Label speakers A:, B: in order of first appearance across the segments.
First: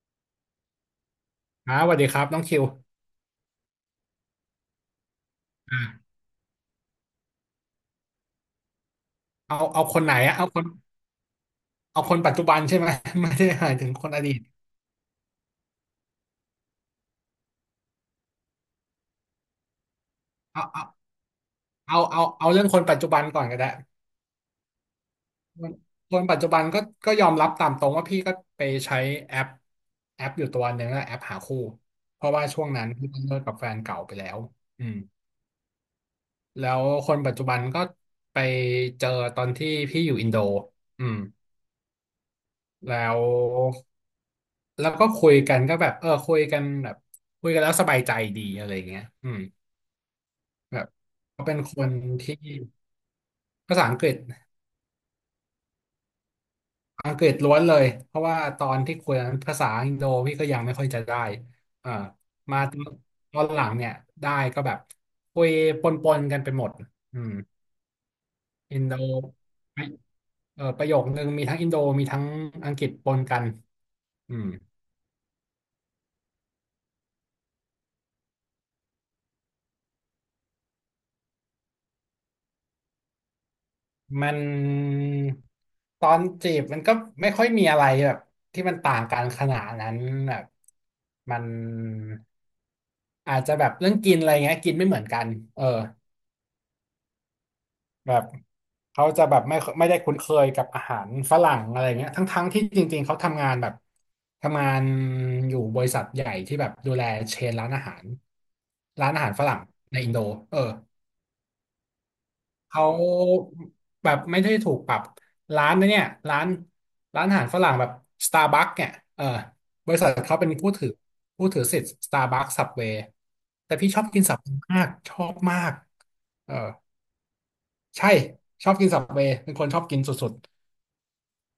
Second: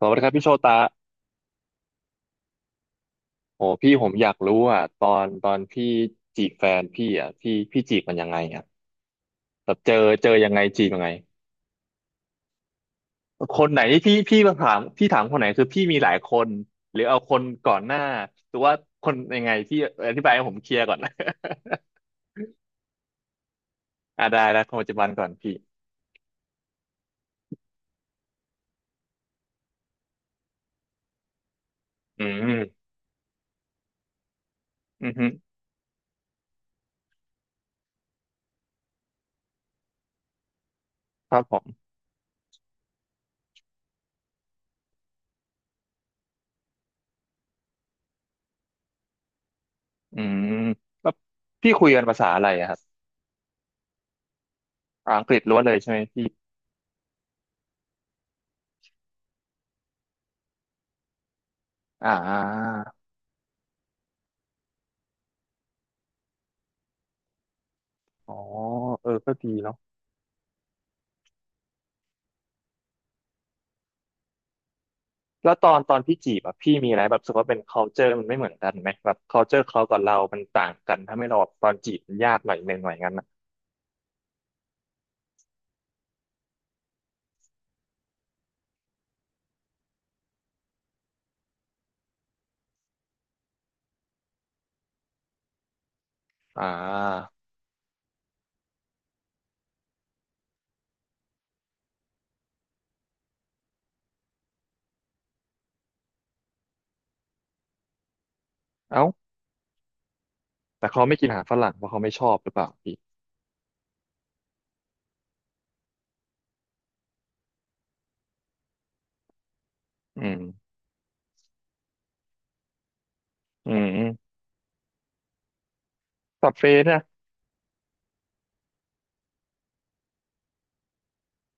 A: สวัสดีครับพี่โชตะ
B: สวัสดีครับน้องคิว
A: โอ้พี่ผมอยากรู้อ่ะตอนพี่
B: อ่า
A: จีบแฟนพี่อ่ะพี่จีบมันยังไงอ่ะ
B: เอา
A: แบบ
B: เอา
A: เจอ
B: คนไหน
A: เจอ
B: อะเอา
A: ยัง
B: ค
A: ไง
B: น
A: จีบยังไง
B: เอาคนปัจจุบันใช่ไหม ไม่ได้
A: ค
B: ห
A: น
B: มาย
A: ไหน
B: ถึงคน
A: ที่พี่
B: อดี
A: พี่
B: ต
A: มาถามพี่ถามคนไหนคือพี่มีหลายคนหรือเอาคนก่อนหน้าหรือว่าคนยังไงพี่อธิบายให้ผม
B: เอา
A: เคลีย
B: เอา
A: ร์ก่อน
B: เอาเรื่องคนปัจจุบันก่อนก็ได้
A: อ่าได้แล้วคนปัจจุบันก่อนพี่
B: คนคนปัจจุบันก็ยอมรับตามตรงว่าพี่ก็ไปใช้แอปแอปอยู่ตัวหนึ่งอะแอปหาคู่เพ
A: อื
B: ราะว่า
A: ม
B: ช่วงนั้นพี่เลิกกับแฟนเก่าไปแล้วอืม
A: อืมฮึ
B: แล้วคนปัจจุบันก็ไปเจอตอนที่พี่อยู่อินโดอืม
A: ครับผม
B: แล้วแล้วก็คุยกันก็แบบเออคุยกันแล้วสบายใจดีอะไรเงี้ยอืม
A: อืม
B: แบบ
A: แล้ว
B: เขาเป็น
A: พี่
B: ค
A: คุย
B: น
A: กันภาษา
B: ที่
A: อะไรอะครับ
B: ภาษาอังกฤษ
A: อังกฤษล้วนเลยใช่ไหมพี่
B: อังกฤษล้วนเลยเพราะว่าตอนที่คุยนั้นภาษาอินโดพี่ก็ยังไม่ค่อยจะได้เอ่อ
A: อ่
B: มา
A: า
B: ตอนหลังเนี่ยได้ก็แบบคุยปนๆกันไปหมดอืม
A: อ๋อ
B: อินโด
A: เออก็ดีเนาะ
B: ประโยคนึงมีทั้งอินโดมีทั้งอังกฤษปนกันอืม
A: แล้วตอนพี่จีบอะพี่มีอะไรแบบรู้สึกว่าเป็น culture มันไม่เหมือนกันไหมแบบ culture เขากับเรามันต่างกันถ้าไม่เราแบบตอนจีบมันยากหน่อยหนึ่งหน่อยงั้นนะ
B: มันตอนจีบมันก็ไม่ค่อยมีอะไรแบบที่มันต่างกันขนาดนั้นแบบมันอาจจะแบบเรื่องกินอะไรเงี้ยกินไม่เหมือนกันเออ
A: อ่า
B: แบบเขาจะแบบไม่ได้คุ้นเคยกับอาหารฝรั่งอะไรเงี้ยทั้งที่จริงๆเขาทำงานอยู่บริษัทใหญ่ที่แบบดูแลเชนร้านอาหาร
A: เอ้า
B: ร้านอาหารฝรั่งในอินโดเออ
A: แต่เขาไม่กินอาหารฝรั่งเพราะเขาไม่ชอบหรือเปล่า
B: เขา
A: พี่
B: แบบไม่ได้ถูกปรับร้านนะเนี่ยร้านร้านอาหารฝรั่งแบบสตาร์บัคเนี่ยเออบริษัท
A: อื
B: เขา
A: ม
B: เป็นผู้ถือสิทธิ์สตาร์บัคสับเวย์
A: อื
B: แต่พี่ชอบกิน
A: ม
B: สับมากชอบมาก
A: สั
B: เอ
A: บ
B: อ
A: เฟสนะ
B: ใช่ชอบกินสับเวย์เป็นคนชอบกินสุด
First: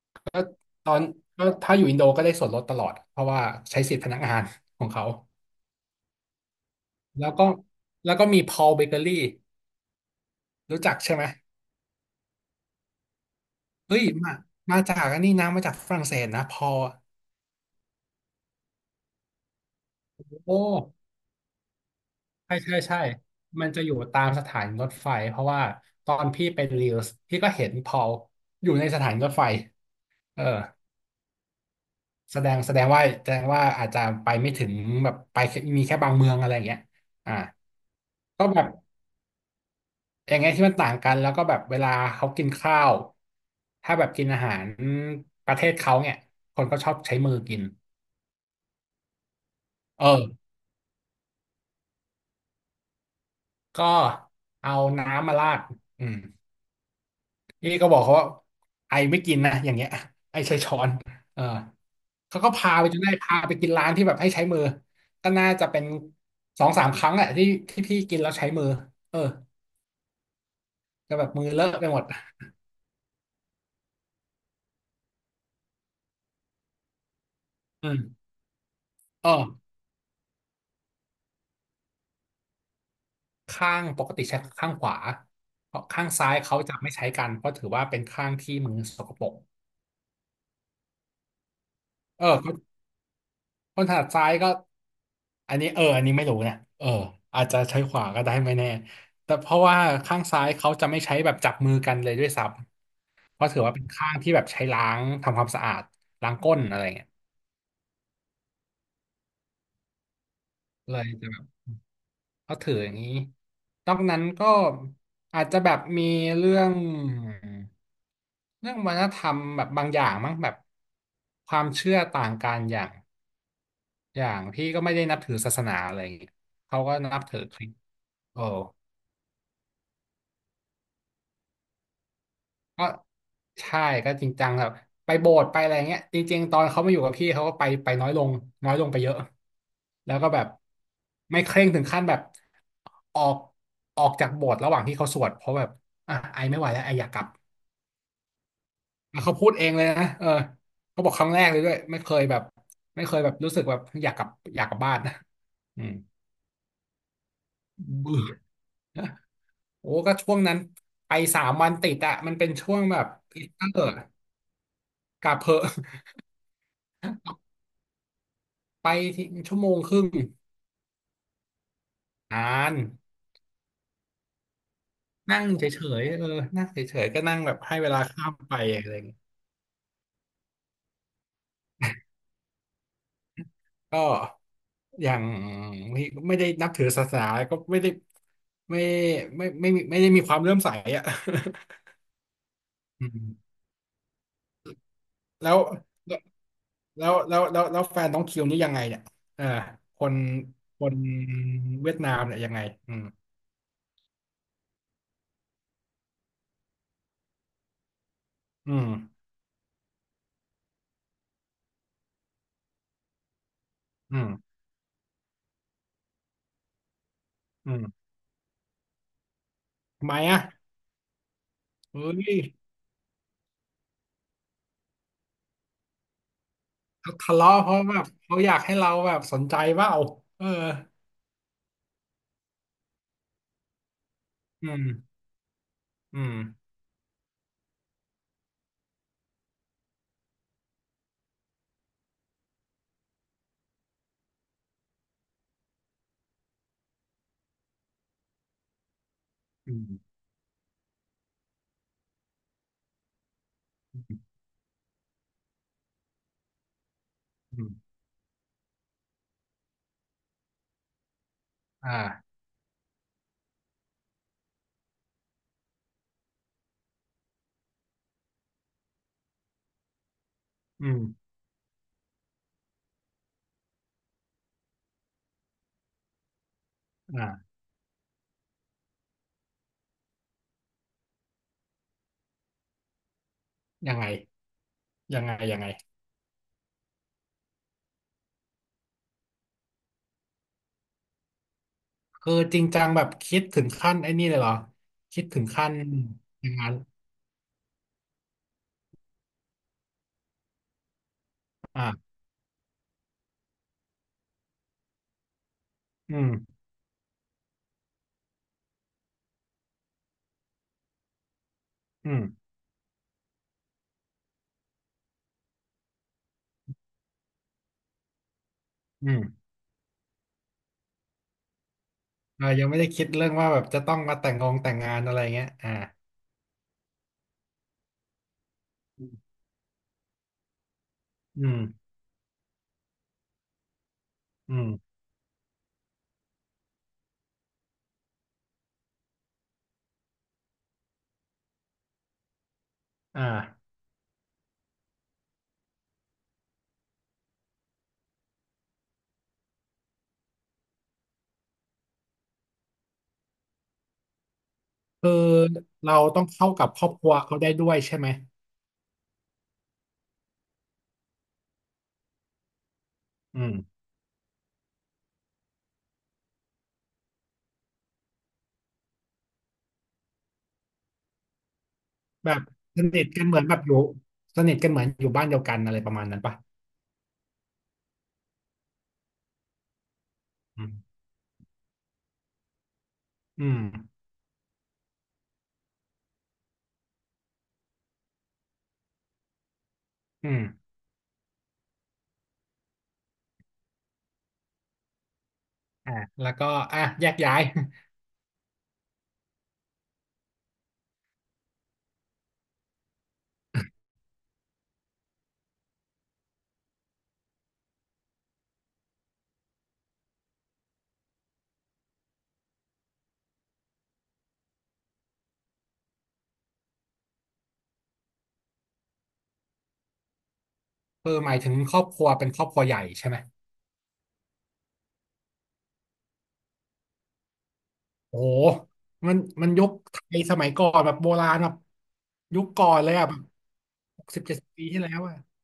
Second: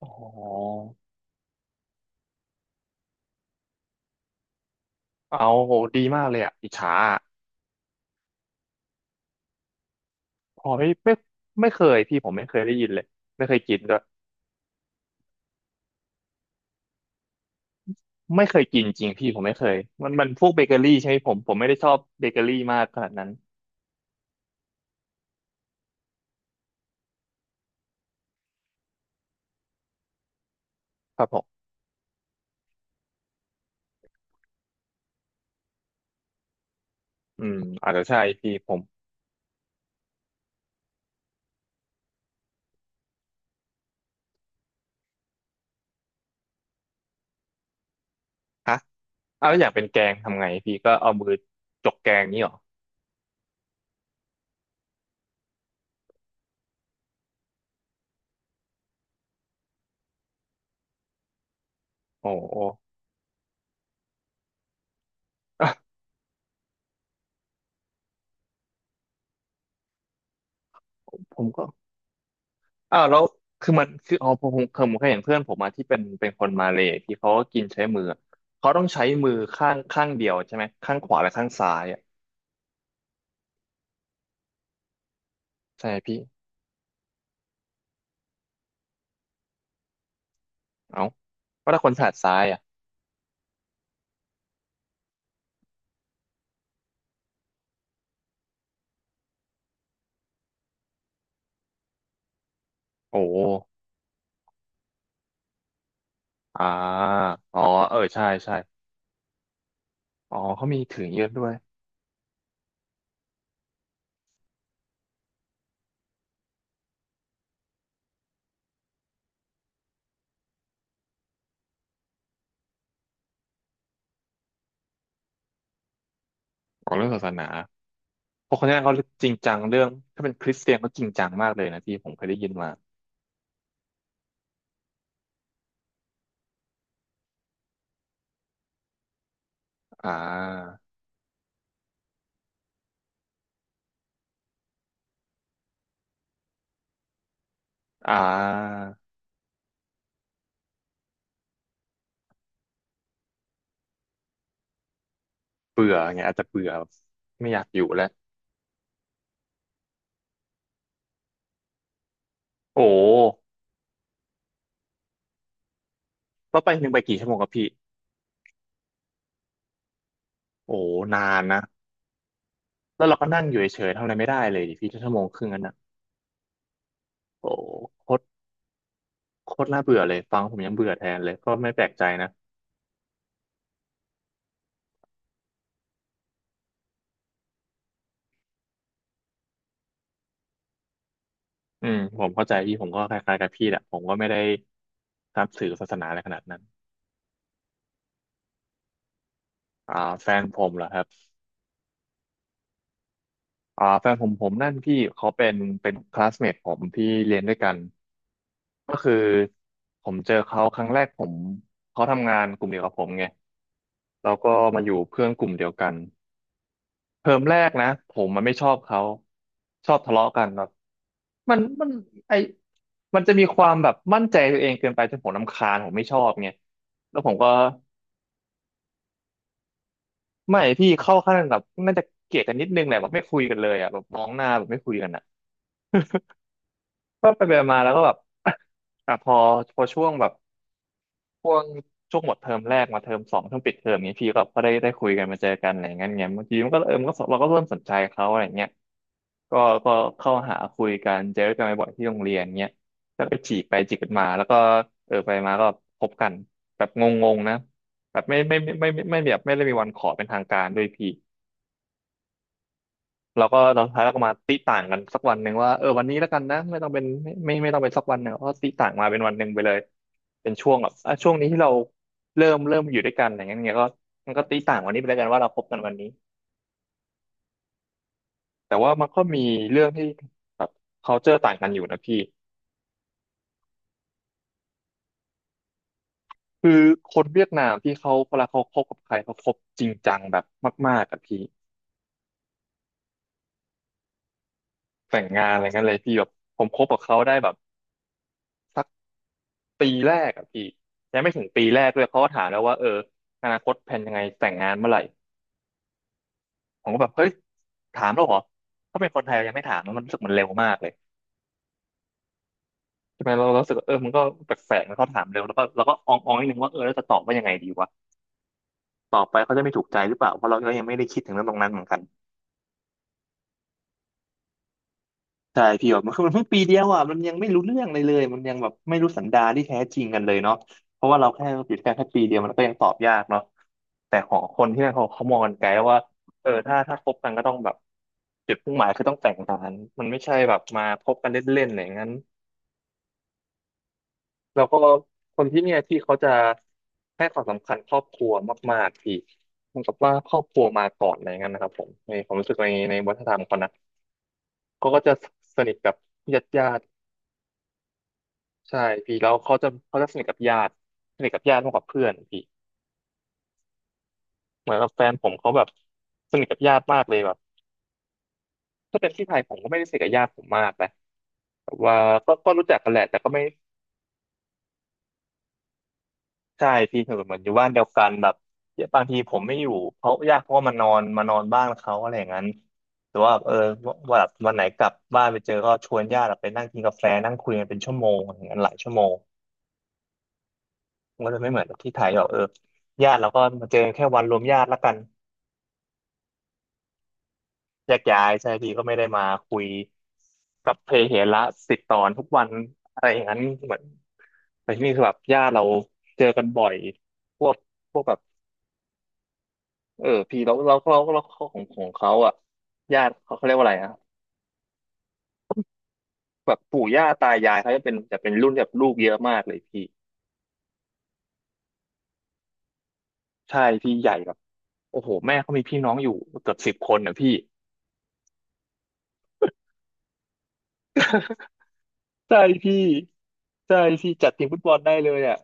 A: อ๋อ
B: ๆแล้วตอนแล้วถ้าอยู่อินโดก็ได้ส่วนลดตลอดเพราะว่าใช้สิทธิ์พนักงานของเขา
A: เอาโหดีมากเลยอะอิจฉาอะ
B: แล้วก็แล้วก็มีพอลเบเกอรี่
A: พอ
B: รู้
A: ไม่
B: จัก
A: ไม่
B: ใช่ไหม
A: ไม่เคยพี่ผมไม่เคยได้ยินเลยไม่เคยกินด้ว
B: เฮ้
A: ย
B: ยมาจากอันนี้นะมาจากฝรั่งเศสนะพอ
A: ไม่เคยกินจริงพี่ผมไม่เคยมันพวก
B: โอ้
A: เบเกอรี่ใช่ไหมผมไม่ได้ชอบเบเกอ
B: ใช่
A: รี่
B: ใช่
A: มากข
B: ใช่
A: นาดนั้น
B: มันจะอยู่ตามสถานีรถไฟเพราะว่าตอนพี่เป็นรีลส์พี่ก็เห็นพอลอยู่ในสถานีรถไฟเออ
A: ครับผม
B: แสดงว่าอาจจะไปไม่ถึงแบบไปแค่มีแค่บางเมืองอะไรอย่างเงี้ยอ่า
A: อืมอาจจะใช่
B: ก็
A: พี่
B: แบบ
A: ผม
B: อย่างเงี้ยที่มันต่างกันแล้วก็แบบเวลาเขากินข้าวถ้าแบบกินอาหารประเทศเขาเนี่ยคนก็ชอบใช้มือกิน
A: ฮะ อ้าวแล้วอยากเป็นแก
B: เออ
A: งทำไงพี่ก็เอามือจกแกงนี่หรอ
B: ก็เอาน้ำมาราดอืม พี่ก็บอกเขาว่าไอไม่กินนะอย่างเงี้ย ไอใช้ช้อนเออ
A: โอ้
B: เขาก็
A: โห
B: พาไปจนได้พาไปกินร้านที่แบบให้ใช้มือก็น่าจะเป็นสองสามครั้งแหละที่พี่กินแล้วใช้มือเออก็แบบ
A: ผ
B: มื
A: ม
B: อเล
A: ก็
B: อะไปหมด
A: อ้าวแล้วคือมันคืออ๋อผมเคยเห็นเพื่อนผมมาที่เป็นคนมาเลย์ที่เขาก็กินใช้
B: อื
A: มืออะ
B: ม
A: เขาต้องใช้
B: เอ
A: มือข้า
B: อ
A: งข้างเดียวใช่ไหมข้างขวาและข้างซ้ายอ่ะ
B: ข้างปกติใช้ข้างขวาเพราะ
A: ใช่ไหม
B: ข้าง
A: พี่
B: ซ้ายเขาจะไม่ใช้กันเพราะถือว่าเป็นข้างที่มือสกปรก
A: เอ้าว่าถ้าคนถนัด
B: เอ
A: ซ้ายอ่ะ
B: อ คนถนัดซ้ายก็อันนี้เอออันนี้ไม่รู้เนี่ยเอออาจจะใช้ขวาก็ได้ไม่แน่แต่เพราะว่าข้างซ้ายเขาจะไม่ใช้แบบจับมือกันเลยด้วยซ้
A: โอ้
B: ำเพราะถือว่าเป็นข้างที่แบบใช้ล้างทำความสะอาดล้างก้น
A: อ่า
B: อะไรเงี้ย
A: อ๋อเออใช่ใช่อ๋อเขามี
B: เล
A: ถือ
B: ย
A: เย
B: จะ
A: อะ
B: แบ
A: ด้
B: บ
A: วย
B: เขาถืออย่างนี้นอกนั้นก็อาจจะแบบมีเรื่องเรื่องวัฒนธรรมแบบบางอย่างมั้งแบบความเชื่อต่างกันอย่างพี่ก็ไม่ได้นับถือศาสนาอะไรอย่างเงี้ยเขา
A: อ๋อ
B: ก็
A: เรื่อง
B: นั
A: ศา
B: บ
A: ส
B: ถือ
A: นา
B: คริสต์โอ้
A: เพราะคนนั้นเขาจริงจังเรื่องถ้าเป็นคริสเตียนเขาจริงจังมากเลยนะพี่ผมเคยได้ยินมา
B: ก็ใช่ก็จริงจังแบบไปโบสถ์ไปอะไรเงี้ยจริงๆตอนเขามาอยู่กับพี่เขาก็ไปน้อยลงน้อยลงไปเยอะ
A: อ่
B: แล้วก็แบบ
A: า
B: ไม่เคร่งถึงขั้นแบบออกออกจากโบสถ์ระหว่างที่เขาสวดเพราะแบบอ่ะไอไม่ไหวแล้วไออยากกลับ
A: อ่า
B: แล้วเขาพูดเองเลยนะเออเขาบอกครั้งแรกเลยด้วยไม่เคยแบบรู้สึกแบบอยากกลับบ้าน นะอื
A: เบื่
B: ม
A: อไงอาจจะเบื่อไม่อยากอยู่แล้ว
B: เบื่อ โอ้ก็ช่วงนั้นไป3 วันติดอะมันเป็นช่ว
A: โอ้
B: งแบบอิสเตอร์กลับเพอะ
A: ว่าไปหนึ่งไปกี่ชั่วโมงกับพี่
B: ไปที่ชั่วโมงครึ่ง
A: โอ้นานนะ
B: นาน
A: แล้วเราก็นั่งอยู่เฉยๆทำอะไรไม่ได้เลยดิพี่ชั่วโมงค
B: นั่ง
A: รึ่งนั้น
B: เฉ
A: นะ
B: ยๆเออนั่งเฉยๆก็นั่งแบ
A: โอ้
B: บให้เวลา
A: โคตร
B: ข้ามไปอะไรอย่างเงี้ย
A: โคตรน่าเบื่อเลยฟังผมยังเบื่อแทนเลยก็ไม่แปลกใจนะ
B: ก็อย่างไม่ไม่ได้นับถือศาสนาก็ไม่ได้ไม่ไม่ได้มีความเลื่อมใสอ่ะ
A: อืมผมเข้าใจพี่ผมก็
B: อื
A: คล้ายๆกับ
B: ม
A: พี่แหละผมก็ไม่ได้นับ
B: แล้ว
A: ถือศาสนาอะไรขนาดนั้น
B: แล้วแฟนน้องคิวนี่ยังไงเนี่ยเออ
A: อ่า
B: คน
A: แฟนผมเห
B: ค
A: รอค
B: น
A: รับ
B: เวียดนามเนี่ยยังไงอืม
A: อ่าแฟนผมผมนั่นพี่เขาเป็นคลาสเมทผมที่เรียนด้วยกัน
B: อืม
A: ก็คือผมเจอเขาครั้งแรกผมเขาทำงานกลุ่มเดียวกับผมไง
B: อื
A: แล้
B: ม
A: วก็มาอยู่เพื่อนกลุ่มเดียวกันเทอมแรก
B: อื
A: นะ
B: ม
A: ผมมันไม่ชอบเขาชอบ
B: ทำ
A: ทะ
B: ไม
A: เลาะ
B: อ่ะ
A: กันแบบมัน
B: เฮ้
A: ไอ
B: ย
A: มันจะมีความแบบมั่นใจตัวเองเกินไปจนผมรำคาญผมไม่ชอบไง
B: เขา
A: แล้วผ
B: ทะ
A: มก็
B: เลาะเพราะแบบเขาอยากให้เราแบบสนใจเปล่าเออ
A: ไม่พี่เข้าขั้นแบบน่าจะเกลียดกันนิดนึงแหละแบบไม่คุยกันเลยอ่ะแบบมองหน้าแบ
B: อื
A: บไม่
B: ม
A: คุยกันอ่ะ
B: อืม
A: ก็ไปไปมาแล้วก็แบบ อ่ะพอช่วงแบบช่วงช่วงหมดเทอมแรกมาเทอมสองช่วงปิดเทอมนี้พี่ก็ได้คุยกันมาเจอกันอะไรอย่างเงี้ยบางทีมันก็เออมันก็เราก็เริ่มสนใจเขาอะไรอย่างเงี้ย ก็
B: อื
A: ก็
B: ม
A: เข้าหาคุยกันเจอกันบ่อยๆที่โรงเรียนเงี้ยแล้วก็จีบไปจีบกันมาแล้วก็เออไปมาก็พบกันแบบงงๆนะ
B: อืม
A: แบบไม่ไม่ไม่ไม่ไม่ไม่ไม่แบบไม่ได้มีวันขอเป็นทางการด้วยพี่
B: อ่า
A: เราก็เราดท้ายเราก็มาติต่างกันสักวันหนึ่งว่าเออวันนี้แล้วกันนะไม่ต้องเป็นไม่ต้องเป็นสักวันหนึ่งก็ติต่างมาเป็นวันหนึ่งไปเลยเป็นช่วง
B: อื
A: แบบ
B: ม
A: อ่ะช่วงนี้ที่เราเริ่มอยู่ด้วยกันอะไรเงี้ยเงี้ยก็มันก็ติต่างวันนี้ไปแล้วกันว่าเราพบกันวันนี้
B: อ่า
A: แต่ว่ามันก็มีเรื่องที่แบบ culture ต่างกันอยู่นะพี่
B: ยังไงยังไงยังไง
A: คือคนเวียดนามที่เขาเวลาเขาคบกับใครเขาคบจริงจังแบบมากๆกับพี่
B: คือจริงจังแบบคิดถึงขั้นไอ้นี่เลยเหรอ
A: แต่
B: คิด
A: ง
B: ถึ
A: งา
B: ง
A: นอะไร
B: ขั้น
A: เงี้ยเลยพี่แบบ
B: อย่าง
A: ผม
B: นั้น
A: คบกับเขาได้แบบสักปีแรกอะพี่ยังไม่ถึงปีแรกเลย
B: อ่า
A: เขาก็ถามแล้วว่าเอออนาคตแผนยังไงแต่งงานเมื่อไหร่
B: อืม
A: ผมก็แบบเฮ้ยถามแล้วเหรอถ้าเป็นคนไทยยังไม่ถามนะมันรู้สึกมันเร็วมากเลย
B: อืม
A: ใช่ไหมเรารู้สึกว่าเออมันก็แปลกๆนะเขาถามเร็วแล้วก็เราก็อองๆนิดนึงว่าเออแล้วจะตอบว่ายังไงดีวะ
B: อื
A: ตอ
B: ม
A: บไปเขาจะไม่ถูกใจหรือเปล่าเพราะเราก็ยังไม่ได้คิดถึงเรื่องตรงนั้นเหมือนกัน
B: ยังไม่ได้คิดเรื่องว่าแบบจะต้องมาแต่งงานอะไรเงี้ย
A: ใช่
B: อ่า
A: พี่ แบบมันคือมันเพิ่งปีเดียวอ่ะมันยังไม่รู้เรื่องเลยมันยังแบบไม่
B: อื
A: รู้สัน
B: ม
A: ดานที่แท้จริงกันเลยเนาะเพราะว่าเราแค่ติดแค่ปีเดียวมันก็ยังตอบยากเนาะแต่ของ
B: อื
A: คนที่นั่น
B: ม
A: เขามองกันไกลว่าเออถ้าคบกันก็ต้องแบบจุดมุ่งหมายคือต้องแต่งงานมันไม่ใช่แบบมาคบกันเล่นๆอะไรอย่างนั้น
B: อ่า
A: แล้วก็คนที่เนี่ยที่เขาจะให้ความสำคัญครอบครัวมากๆพี่เหมือนกับว่าครอบครัวมาก่อนอะไรอย่างนั้นนะครับผมในความรู้สึกในวัฒนธรรมเขานะก็
B: คือ
A: จะสนิทกับ
B: เราต้องเข้ากับ
A: ญา
B: ค
A: ติ
B: รอบ
A: ๆ
B: ครัวเขาได้ด้วยใช่ไหม
A: ใช่พี่แล้วเขาจะสนิทกับญาติมากกว่าเพื่อนพี่
B: อืม
A: เหมือนกับแฟนผมเขาแบบสนิทกับญาติมากเลยแบบถ้าเป็นที่ไทยผมก็ไม่ได้สนิทกับญาติผมมากนะแบบว่า
B: แบ
A: ก็
B: บ
A: ก็รู้จั
B: ส
A: กกันแห
B: นิ
A: ละ
B: ท
A: แต่
B: กัน
A: ก็
B: เหมือ
A: ไม่
B: นแบบอยู่สนิทกันเหมือนอยู่บ้านเดียวกันอะไรประมาณนั้นป่ะ
A: ใช่พี่เหมือนอยู่บ้านเดียวกันแบบบางทีผมไม่อยู่เพราะญาติเขาก็
B: อืม
A: มานอนบ้านเขาอะไรอย่างนั้นหรือว่า
B: อื
A: เออ
B: ม
A: วันวันไหนกลับบ้านไปเจอก็ชวนญาติไปนั่งกินกาแฟนั่งคุยกันเป็นชั่วโมงอย่างนั้นหลายชั่วโมง
B: อืม
A: มันก็จะไม่เหมือนกับที่ไทยแบบเออญาติเราก็มาเจอแค่วันรวมญาติละกัน
B: อ่ะแล้วก็อ่ะแยกย้าย
A: แยกย้ายใช่พี่ก็ไม่ได้มาคุยกับเพเหระสิบตอนทุกวันอะไรอย่างนั้นเหมือนแต่ที่นี่คือแบบญาติเราเจอกันบ่อยพวกพวกแบบเออพี่เราของเขาอ่ะญาติเขาเรียกว่าอะไรอ่ะแบบปู่ย่าตายายเขาจะเป็นรุ่นแบบลูกเยอะมากเลยพี่
B: คออหมายถึงครอบครัวเป็นครอบครัวใหญ่ใช่ไหม
A: ใช่พี่ใหญ่แบบโอ้โหแม่เขามีพี่น้องอยู่เกือบสิบคนนะพี่
B: โอ้โหมันยุคไทยสมัยก่อนแบบโบราณ แบบ
A: ใช่
B: ยุคก่อ
A: พี่
B: นเลยอ่ะแบบ
A: ใช่
B: หก
A: พี่
B: สิบ
A: จัด
B: เจ็ด
A: ที
B: สิ
A: ม
B: บ
A: ฟุต
B: ปี
A: บอล
B: ที่แล้
A: ได้
B: ว
A: เล
B: อ่ะ
A: ยอ่ะ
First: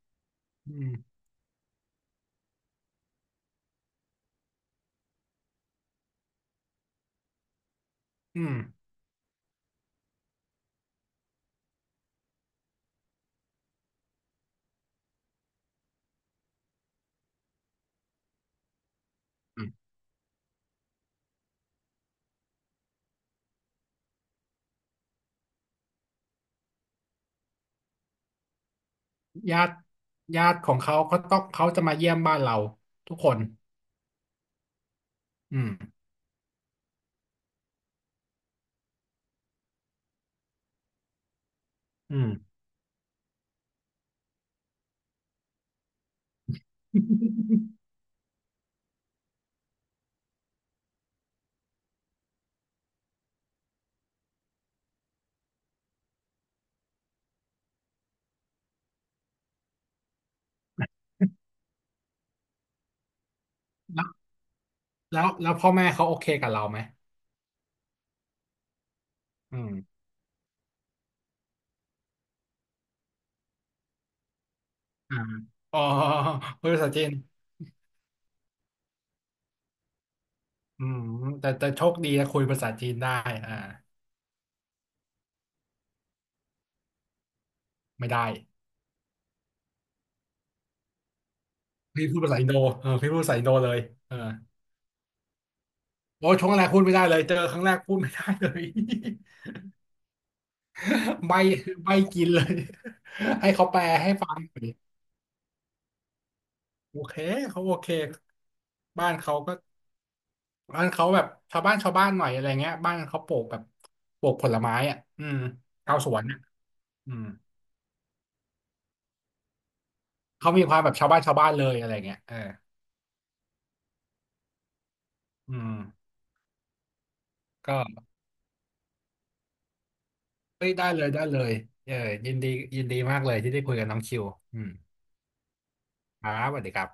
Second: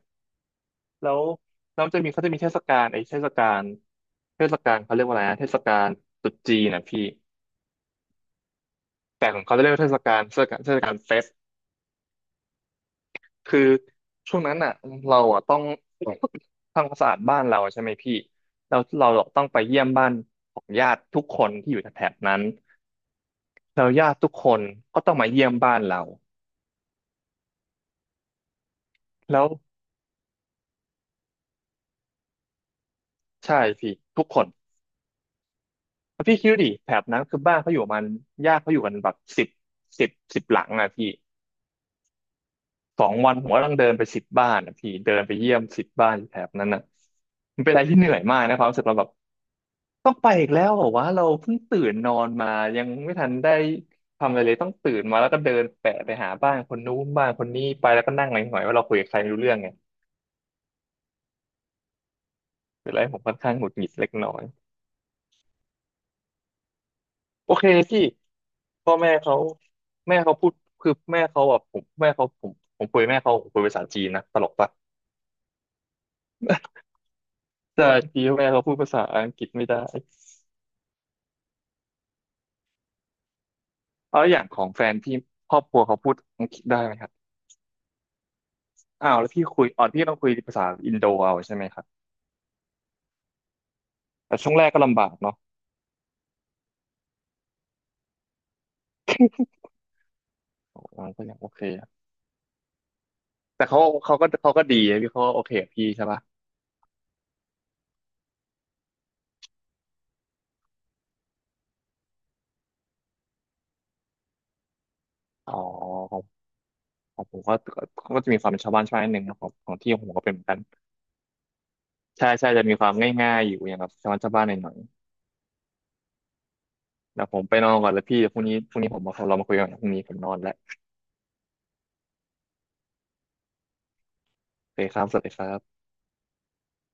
B: อืม
A: แล้วแล้วจะมีเขาจะมีเทศกาลไอ้เทศกาลเทศกาลเขาเรียกว่าอะไรนะเทศกาลตรุษจีนนะพี่
B: อืม
A: แต่ของเขาจะเรียกว่าเทศกาลเฟสคือช่วงนั้นอ่ะเราอ่ะต้องทำความสะอาดบ้านเราใช่ไหมพี่เราต้องไป
B: อืม
A: เยี่ยมบ้านของญาติทุกคนที่อยู่แถบนั้นแล้วญาติทุกคนก็ต้องมาเยี่ยมบ้านเราแล้ว
B: ญาติญาติของเขาเขาต้องเขาจะมาเยี่ยมบ้านเราทุกคน
A: ใช่พี่ทุกคน
B: อืม
A: แล้วพี่คิดดูดิแถบนั้นคือบ้านเขาอยู่ประมันญาติเขาอยู่กันแบบสิบหลังอ่ะพี่
B: อืม
A: 2 วันผมก็ต้องเดินไปสิบบ้านนะพี่เดินไปเยี่ยมสิบบ้านแถบนั้นนะมันเป็นอะไรที่เหนื่อยมากนะความรู้สึกเราแบบต้องไปอีกแล้วเหรอวะเราเพิ่งตื่นนอนมายังไม่ทันได้ทำอะไรเลยต้องตื่นมาแล้วก็เดินแปะไปหาบ้านคนนู้นบ้านคนนี้ไปแล้วก็นั่งหงอยๆว่าเราคุยกับใครไม่รู้เรื่องไงเป็นอะไรผมค่อนข้างหงุดหงิด
B: แล้
A: เล็
B: ว
A: กน้อย
B: แล้วพ่อแม่เขาโอเคกับเราไหม
A: โอเคพี่พ่อแม่เขา
B: อืม
A: แม่เขาพูดคือแม่เขาแบบผมแม่เขาผมคุยแม่เขาผมคุยภาษาจีนนะตลกปะ
B: อ่าอ๋อพูดภาษาจีน
A: แต่จีนแม่เขาพูดภาษาอังกฤษไม่ได้
B: อืมแต่โชคดีนะคุยภาษาจีนได้อ่า
A: แล้วอย่างของแฟนพี่ครอบครัวเขาพูดอังกฤษได้ไหมครับ
B: ไม่ได้
A: อ้าวแล้วพี่คุยอ๋อพี่ต้องคุยภาษาอินโดเอาใช่ไหมครับ
B: พี่พูดภาษาอินโดเออพี่พูดภาษาอินโดเลยเออ
A: แต่ช่วงแรกก็ลำบากเนาะ
B: โอ้ช่วงแรกพูดไม่ได้เลยเจอครั้งแรกพูดไม่ได้เลย
A: โอ้ก็ ยั
B: ไม่
A: งโอเคอะ
B: กินเลย ให้
A: แต่
B: เขาแป
A: เขา
B: ลให้
A: เขาก็
B: ฟังห
A: เขา
B: น่อ
A: ก็
B: ย
A: ดีนะพี่เขาก็โอเคกับพี่ใช่ปะ
B: โอเคเขาโอเคบ้านเขาก็บ้านเขาแบบชาวบ้านชาวบ้านหน่อยอะไรเงี้ยบ้านเขาปลูกผลไม้อ่ะอืม
A: อ๋อ
B: ชาวส
A: ขอ
B: ว
A: ง
B: นอ่ะอืม
A: ผมก็จะมีความเป็นชาวบ้านชาวบ้านนิดนึงนะของของที่ของผมก็เป็นเหมือน
B: เขา
A: กัน
B: มีความแบบชาวบ้านชาวบ้านเลยอะไรเงี้ย
A: ใช่
B: เออ
A: ใช่จะมีความง่ายๆอยู่อย่างแบบชาวบ้านชาวบ้านหน่อย
B: อืม
A: ๆเดี๋ยวผมไปนอน
B: ก็
A: ก่อนแล้วพี่พรุ่งนี้ผมมาเรามาคุยกันพรุ่งนี้ผมนอนแล้ว
B: เฮ้ยได้เลยได้เลยเออยินดียินดีมากเลยที่ได้คุยกับน้องคิวอื
A: โอ
B: ม
A: เคครับสวัสดีครับ
B: ครับสวัสดีครับ